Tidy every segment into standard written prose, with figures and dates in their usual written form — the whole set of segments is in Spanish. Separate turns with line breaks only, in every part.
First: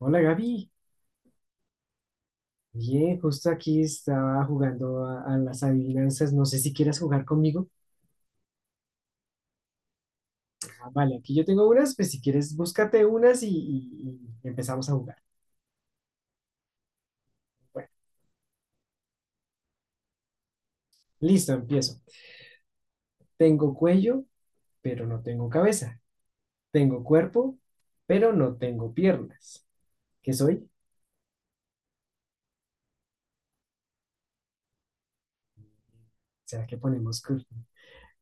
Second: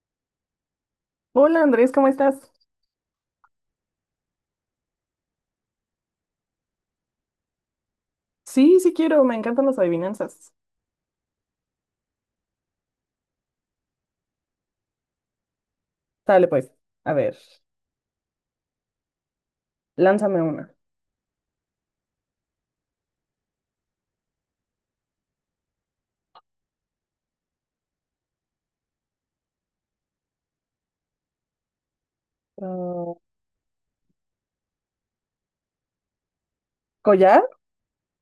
Hola Gaby,
Hola Andrés, ¿cómo estás?
bien, justo aquí estaba jugando a las adivinanzas, no sé si quieras jugar conmigo.
Sí, sí quiero, me encantan las adivinanzas.
Ah, vale, aquí yo tengo unas, pues si quieres búscate unas y empezamos a jugar.
Dale pues, a ver,
Bueno,
lánzame una.
listo, empiezo. Tengo cuello, pero no tengo cabeza. Tengo cuerpo, pero no tengo piernas. ¿Qué soy?
Ah,
¿Será que ponemos
¿collar?
cur-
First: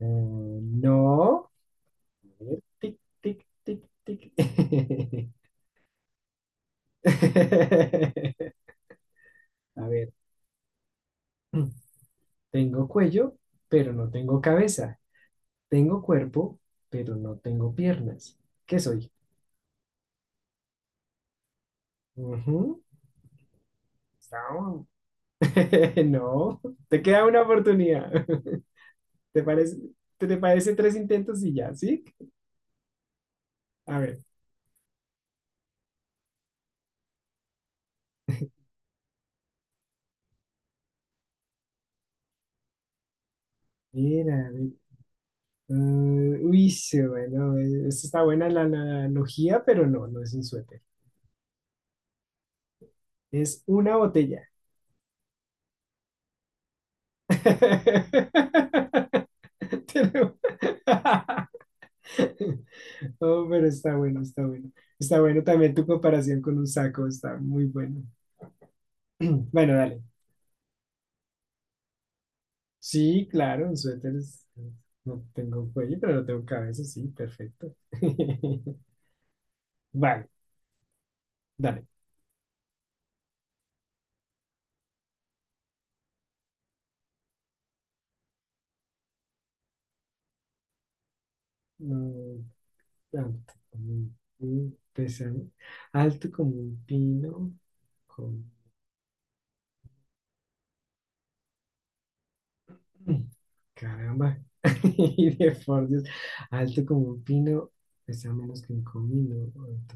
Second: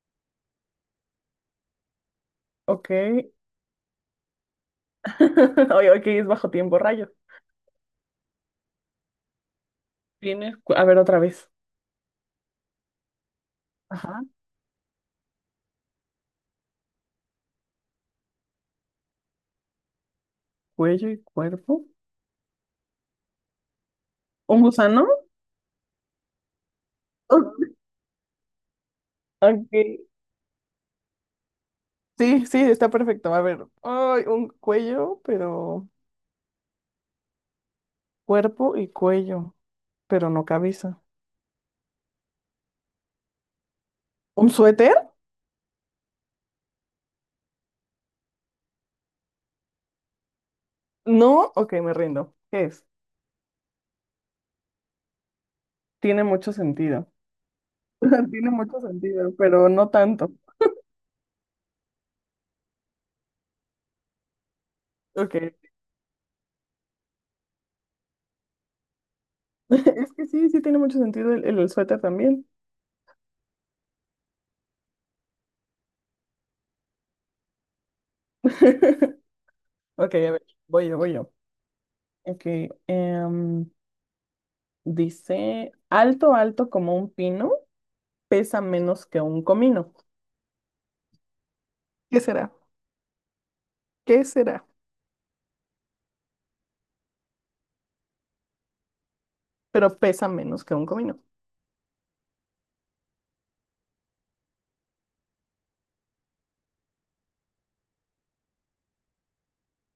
Eh, no. A ver,
Ok.
tic, tic, tic, tic.
Oye, ok, es bajo tiempo, rayo.
A ver.
Tiene, a ver otra vez.
Tengo cuello, pero no
Ajá,
tengo cabeza. Tengo cuerpo, pero no tengo piernas. ¿Qué soy?
cuello y cuerpo.
Ujú.
¿Un
No.
gusano?
No. Te queda una
Oh,
oportunidad. ¿Te
ok.
parece, te parece tres intentos y ya, ¿sí?
Sí, sí, está perfecto. A ver,
A ver.
ay, un cuello, pero cuerpo y cuello, pero no cabeza.
Mira,
¿Un
a ver.
suéter?
Mm, uy, sí, bueno, esta está buena la analogía, pero no, no es un suéter.
No, ok, me rindo. ¿Qué es?
Es una botella.
Tiene mucho sentido. Tiene mucho sentido, pero no
Te
tanto.
lo- Oh, pero está bueno, está bueno. Está
Ok.
bueno también tu comparación con un saco, está muy bueno. Bueno, dale.
Es que sí, sí tiene mucho sentido el suéter también.
Sí, claro, un suéter es- no tengo cuello, pero no tengo cabeza, sí, perfecto.
Ok,
Vale,
a ver, voy yo.
dale.
Ok, em, dice, alto, alto como un pino, pesa menos que un comino. ¿Qué
Mm,
será?
Alto como un
¿Qué será?
pi- pesado, alto como un pino, con...
Pero pesa menos que un comino.
Mm, Caramba. Y de por Dios, alto como un pino, pesa menos que un comino. Alto.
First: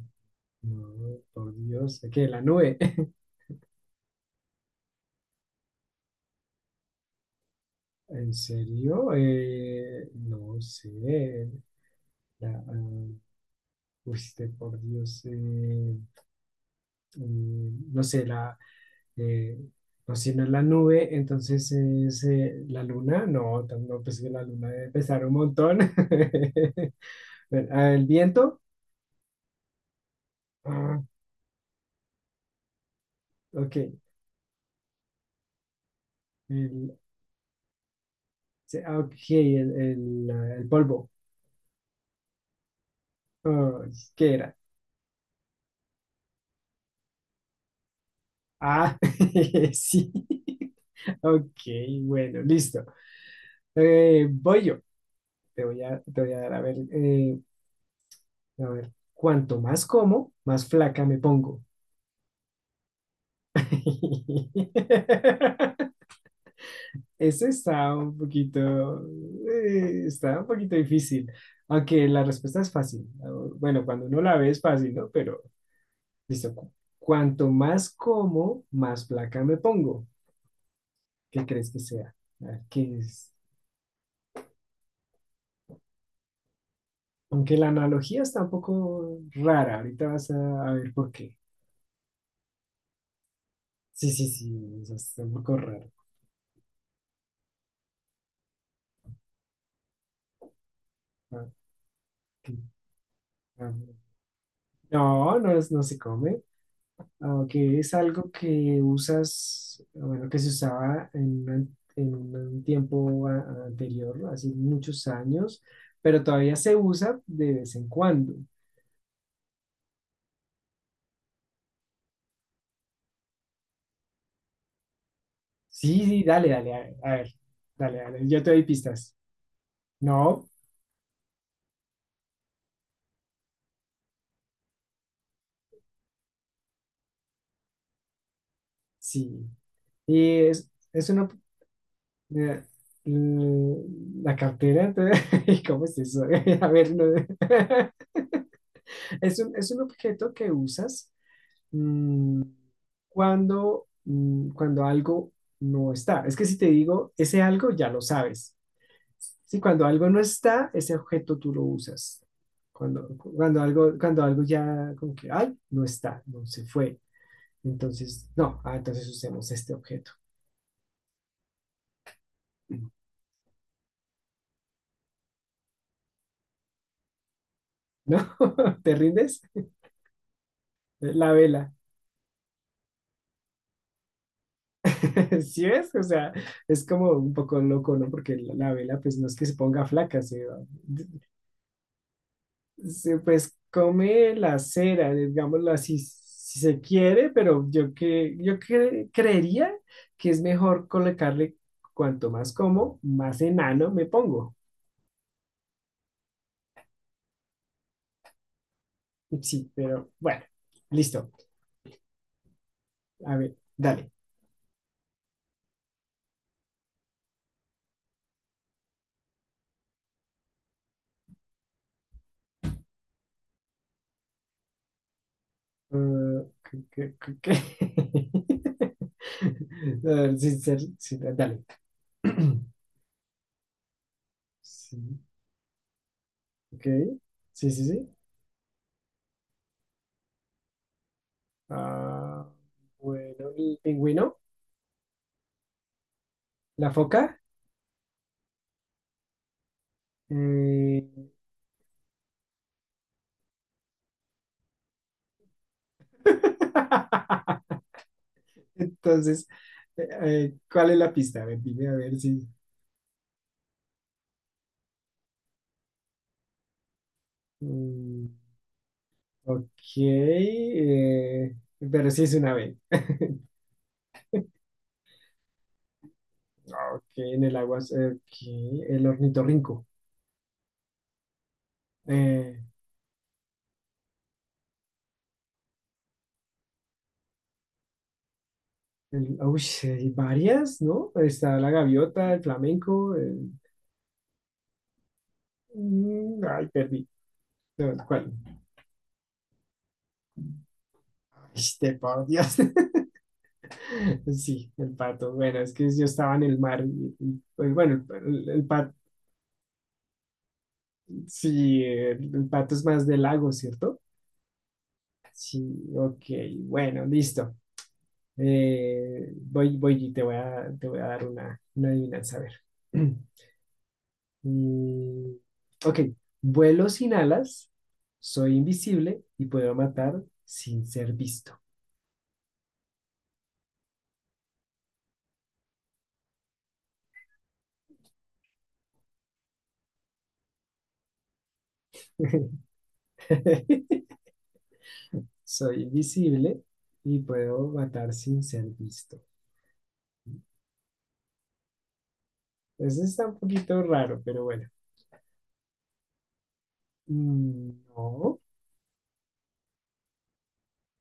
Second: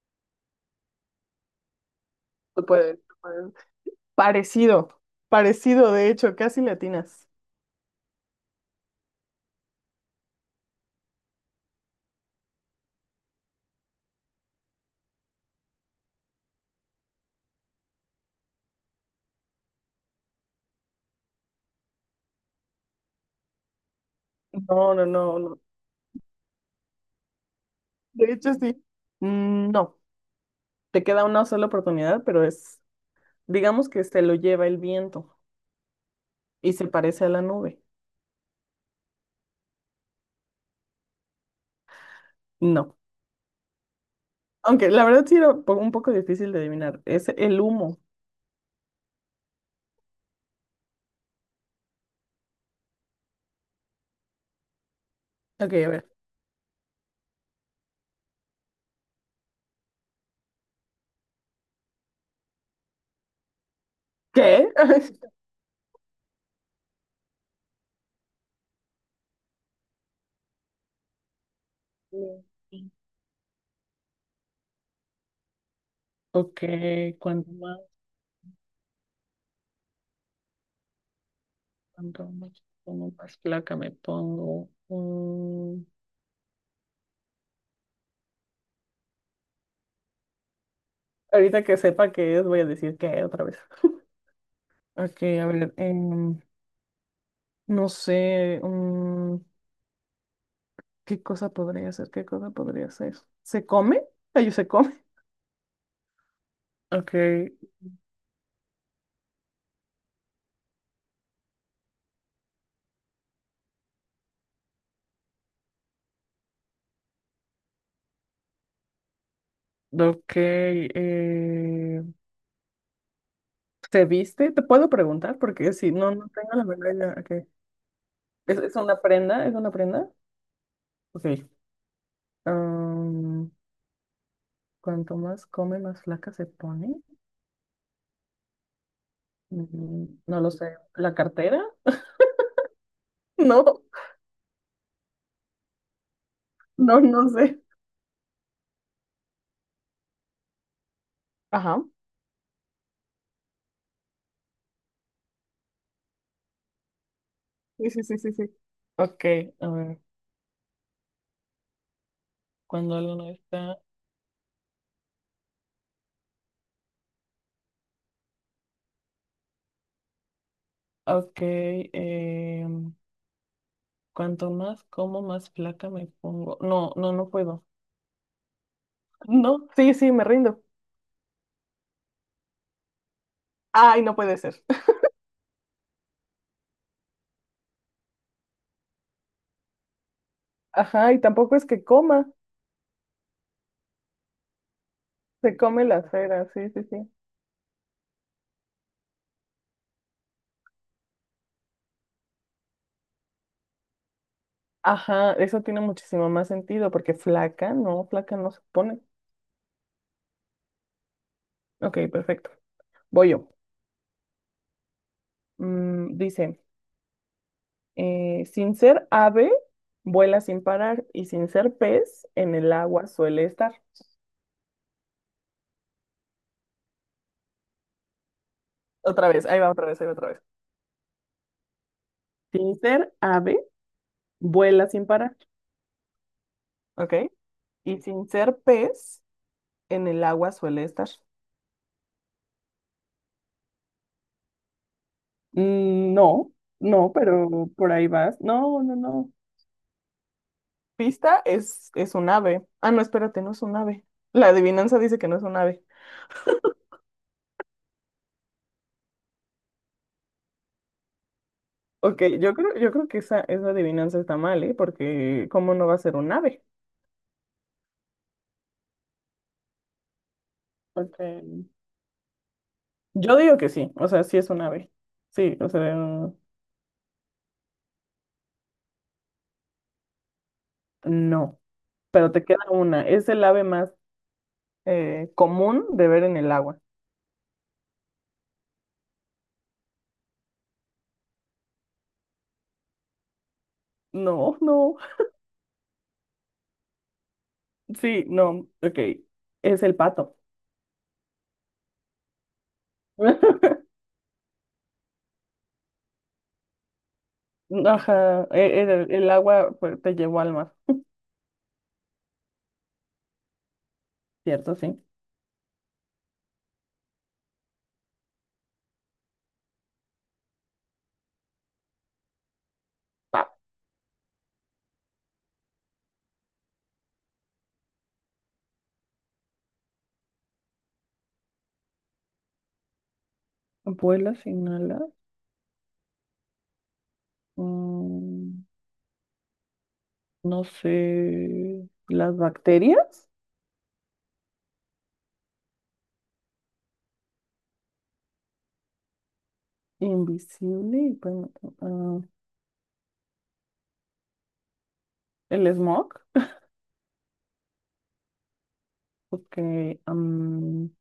No, por Dios, ¿qué? La
Tú
nube.
puedes, tú puedes. Parecido, parecido, de hecho, casi latinas.
¿En serio? No sé. La, uy, este, por Dios. No sé, la. eh, no, si no es la nube, entonces es la luna. No, tam- no, pues que la luna debe
No, no,
pesar un
no, no.
montón. Bueno, el
De hecho,
viento.
sí. Mm, no,
Ah,
te queda una sola oportunidad, pero es,
ok.
digamos que se lo lleva el viento y se
El,
parece a la nube.
se- ah, ok, sí, el, el polvo.
No.
Ah, ¿qué era?
Aunque la verdad sí era un poco difícil de adivinar. Es el humo.
Ah, sí. Ok, bueno, listo. Voy yo.
Ok, a ver.
Te voy a dar, a ver, cuanto más como, más flaca me pongo.
¿Qué?
Ese está un poquito difícil, aunque la
Mm.
respuesta es fácil. Bueno, cuando uno la ve es fácil, ¿no? Pero, listo,
Ok,
cu- cuanto
cuanto más,
más como, más flaca me pongo. ¿Qué crees que sea? A ver, ¿qué
cuanto
es?
más placa me pongo. Mm,
Aunque la analogía está un poco rara, ahorita vas a ver por qué.
ahorita que sepa qué es, voy a decir qué otra vez.
Sí, sí, sí, eso
Ok,
está un
a
poco
ver,
raro.
no sé, ¿qué
Ah,
cosa podría ser? ¿Qué cosa
ok.
podría ser? ¿Se
Ah,
come? Ay, se come.
no, no es, no se come,
Ok,
aunque es algo que usas, bueno, que se usaba en, una- en un tiempo a- anterior, hace muchos años, pero todavía se usa de vez en cuando.
ok, ¿se viste? ¿Te puedo preguntar? Porque si
Sí,
no,
sí,
no
dale,
tengo la
dale,
menor
a
idea.
ver,
Okay.
dale, dale, yo te doy
Es una
pistas.
prenda? ¿Es una prenda?
No,
Ok. am, cuanto más come, más flaca se pone.
sí,
Mm,
y
no lo sé.
es
¿La
una,
cartera?
eh,
No,
la cartera, entonces, ¿cómo es eso? A ver,
no,
no.
no sé.
Es un objeto que usas.
Ajá.
Cuando, cuando algo no está. Es que si te digo ese algo, ya
Sí,
lo
sí, sí, sí, sí.
sabes.
Ok,
Sí,
a
cuando
ver.
algo no está, ese objeto tú lo usas.
Cuando
Cuando,
algo no
cuando
está.
algo, cuando algo ya como que, ay, no está, no se fue. Entonces, no, ah, entonces usemos este objeto.
Ok.
¿No?
em, cuanto más como, más flaca me pongo. No, no, no puedo.
¿Te rindes?
No, sí, sí, me rindo.
La vela.
Ay, no puede ser.
¿Sí ves? O sea, es como un poco loco, ¿no? Porque la vela, pues no es que se ponga flaca, se va-
Ajá, y tampoco es que coma,
se, pues come la cera,
se
digámoslo
come
así,
las feras,
si
sí,
se
sí, sí.
quiere, pero yo, que, yo cre- creería que es mejor colocarle cuanto más como, más enano me pongo.
Ajá, eso tiene muchísimo más sentido porque flaca no se pone.
Sí, pero bueno, listo.
Ok, perfecto. Voy
A
yo.
ver, dale.
Mm, dice, sin ser ave, vuela sin parar y sin ser pez, en el agua suele estar.
¿Qué- qué- qué- qué?
Otra vez, ahí va otra vez,
A
ahí va otra
ver,
vez.
sin ser- sí, dale.
Sin ser ave, vuela sin
Sí,
parar,
ok.
¿ok?
Sí, sí,
Y
sí.
sin ser pez, en el agua suele estar.
Ah, bueno, el pingüino,
Mm, no,
la
no,
foca.
pero por ahí vas. No, no, no.
Eh,
Pista es un ave. Ah, no, espérate, no es un ave. La adivinanza dice que no es un ave.
entonces, ¿cuál es la pista? A ver, dime a ver
Ok,
si.
yo creo que esa adivinanza está mal, ¿eh? Porque ¿cómo no va a ser un ave?
mm, ok.
Porque
eh, pero sí es una B.
yo digo que sí, o sea, sí es un ave. Sí, o sea,
Ok, en el agua. Ok, el ornitorrinco.
no. Pero te
Eh,
queda una. Es el ave más común de ver en el agua.
el- uy, sí, hay varias, ¿no? Está la gaviota, el flamenco. El-
No, no.
ay, perdí. No,
Sí,
¿cuál?
no. Ok. Es el pato.
Este, por Dios. Sí, el pato. Bueno, es que yo estaba en el mar. Y, pues, bueno,
Ajá.
el pato.
El agua pues, te llevó al mar,
Sí, el pato es más de lago, ¿cierto?
¿cierto? Sí.
Sí, ok, bueno, listo. Voy, voy y te voy a dar una adivinanza, a ver. Mm, ok, vuelo sin alas, soy invisible y puedo matar sin ser visto.
Vuelas, inhalas. mm, no sé. Las bacterias.
Soy invisible y puedo matar sin ser visto.
Invisible y ah,
Eso está un poquito raro, pero bueno.
el smog.
Mm, No,
Porque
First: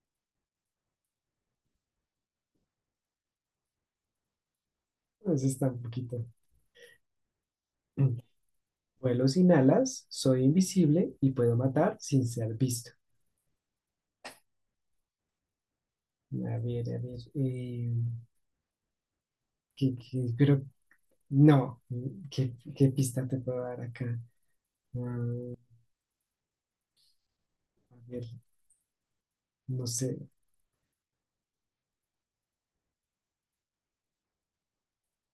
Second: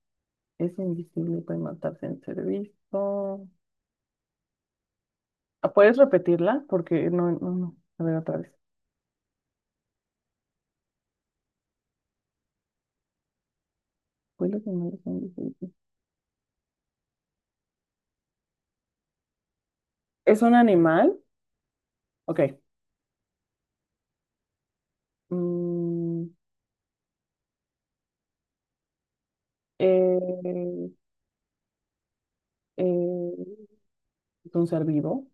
es invisible y puede matarse en servicio.
eso está
Ah,
un
¿puedes
poquito.
repetirla? Porque no, no, no. A ver, otra vez.
Vuelo sin alas, soy invisible y puedo matar sin ser visto.
Vuelas, inhalas, invisible.
A ver, ¿qué- qué?
¿Es un
Pero
animal?
no, ¿qué,
Ok.
qué pista te puedo dar acá? Ah,
Mm,
a ver, no sé.
eh, eh, es un ser vivo.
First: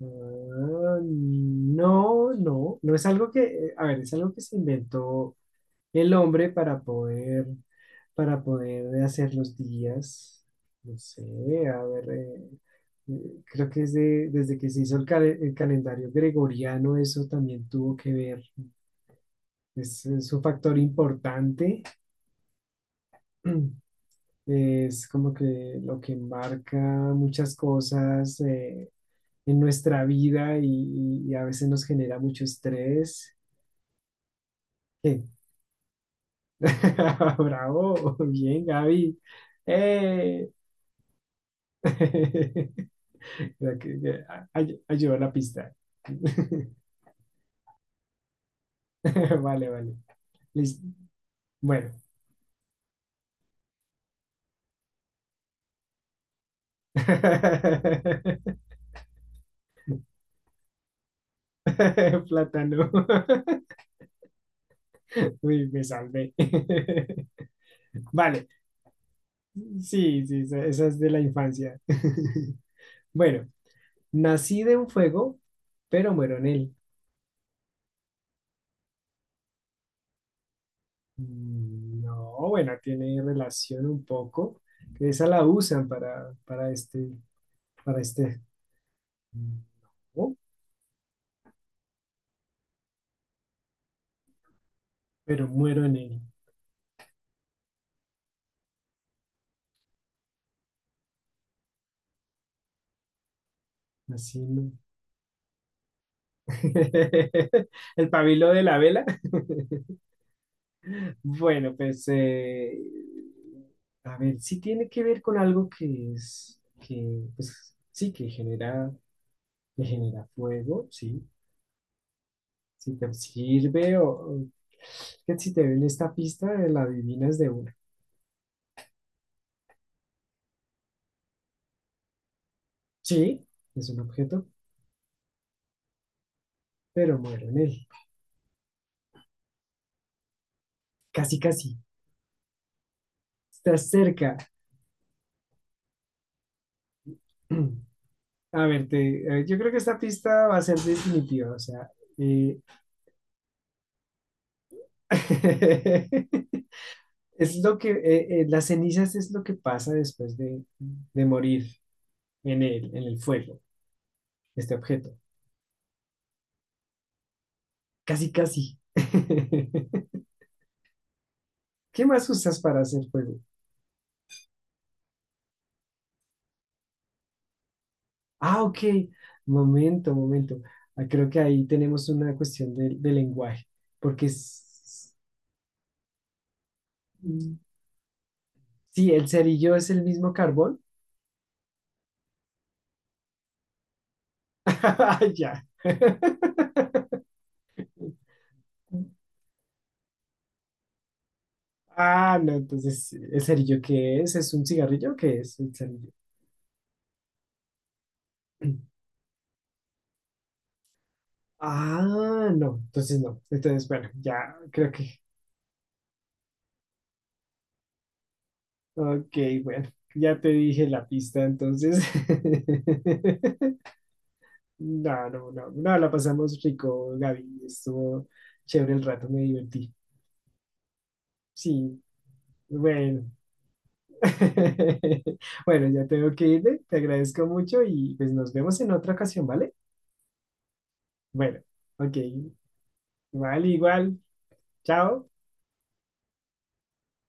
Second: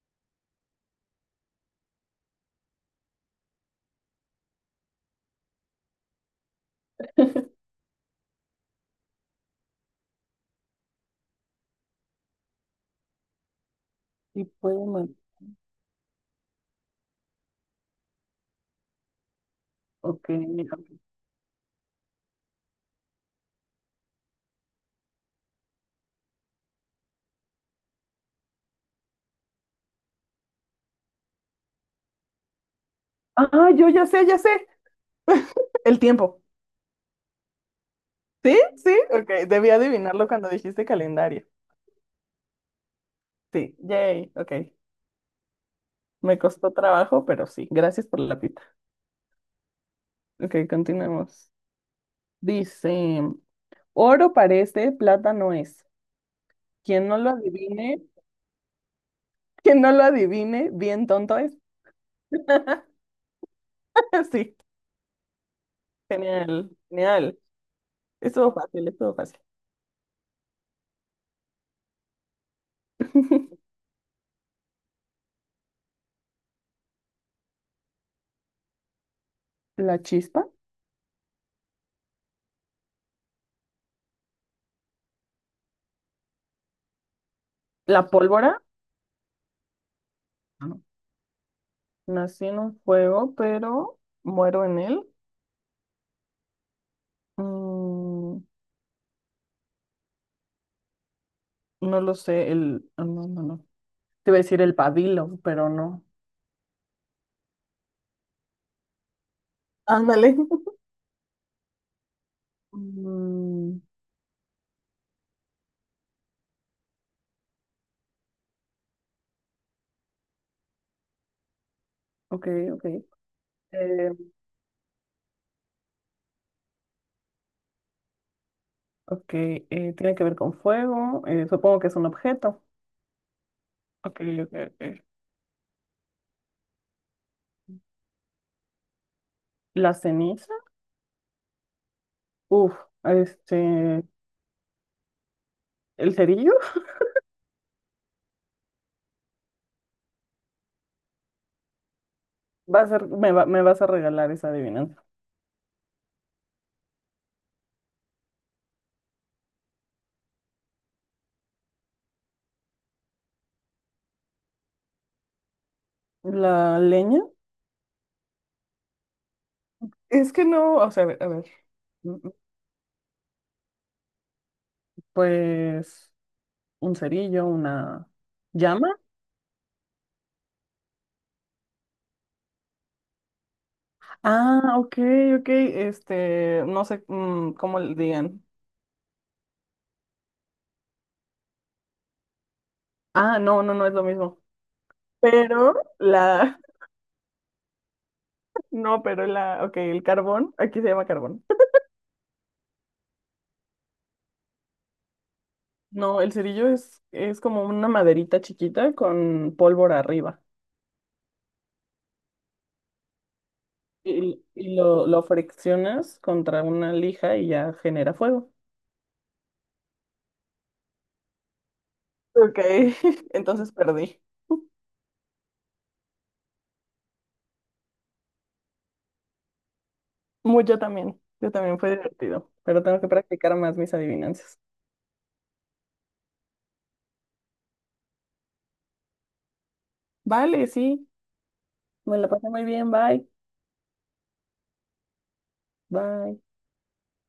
Ah, no, no, no es algo que, a ver, es algo que se inventó el hombre para poder hacer los días, no sé, a ver, creo que desde,
Y
desde que se
puede
hizo el,
matar.
cal- el calendario gregoriano, eso también tuvo que ver,
Ok,
es un
mira.
factor importante, es como que lo que marca muchas cosas en nuestra vida y a veces nos genera mucho estrés.
Ah, yo ya sé, ya sé.
Eh,
El tiempo.
Bravo,
¿Sí?
bien,
¿Sí?
Gaby.
Ok, debí adivinarlo cuando
¡Eh!
dijiste calendario.
Ya
Sí,
que- ya,
yay,
a-
ok.
ay- Ayudó a la pista.
Me costó trabajo, pero sí, gracias por la pita.
Vale, vale.
Ok,
Listo.
continuemos.
Bueno.
Dice, oro parece, plata no es. Quien no lo adivine, quien no lo adivine, bien tonto es.
Plátano.
Sí,
Uy, me salvé.
genial, genial.
Vale.
Estuvo fácil, estuvo fácil.
Sí, sí, esa esa es de la infancia. Bueno, nací de un fuego, pero muero en él.
La chispa,
No, bueno, tiene relación un poco. Que esa la usan para este, para
la
este.
pólvora.
Mm, No.
No. Nací en un fuego, pero muero en él.
Pero muero en él.
Mm, no lo sé, el... ah, no, no, no. Te iba
Así
a decir
no.
el pabilo, pero no.
El pabilo de la vela.
Ándale.
Bueno, pues
Mm,
a ver, sí tiene que ver con algo que es, que pues, sí, que genera fuego, sí.
ok, ok.
Si te sirve
Eh,
o- que si te ven esta pista, la adivinas de una.
ok, tiene que ver con fuego. Eh, supongo que es un objeto.
Sí, es un
Ok,
objeto,
ok, ok.
pero muero en él.
La ceniza.
Casi, casi.
Uf,
Estás
este.
cerca.
El cerillo.
A ver, te- yo creo que esta pista va a ser definitiva, o sea, eh,
Va a ser, me vas a regalar esa adivinanza.
es lo que, las cenizas es lo que pasa después de morir en el fuego, este objeto.
La leña.
Casi, casi.
Es que no, o sea, a ver, a ver.
¿Qué más
Mm,
usas para hacer fuego?
pues un cerillo, una
Ah, ok,
llama.
momento, momento. Ah, creo que ahí tenemos una cuestión de lenguaje, porque
Ah, ok,
es-
ok. Este, no sé cómo le digan.
sí, el cerillo es el mismo carbón.
Ah, no, no, no es lo mismo.
Ya.
Pero la, no, pero la, ok, el carbón, aquí se llama carbón.
Ah, no, entonces, ¿el cerillo qué es? ¿Es un cigarrillo? ¿Qué es el cerillo?
No, el cerillo es como una maderita chiquita con pólvora arriba.
Ah, no, entonces no. Entonces, bueno,
Y,
ya
y
creo
lo,
que.
lo friccionas contra una lija y ya genera fuego.
Ok, bueno, ya te dije la pista, entonces.
Ok, entonces perdí.
No, no, no, no, la pasamos rico, Gaby. Estuvo chévere el rato, me divertí.
Muy, yo también fue
Sí,
divertido, pero tengo que
bueno,
practicar más mis adivinanzas.
Bueno, ya tengo que irme, te agradezco mucho y pues nos vemos en otra ocasión, ¿vale?
Vale, sí,
Bueno, ok,
me la pasé muy bien, bye,
igual, igual, chao.
bye.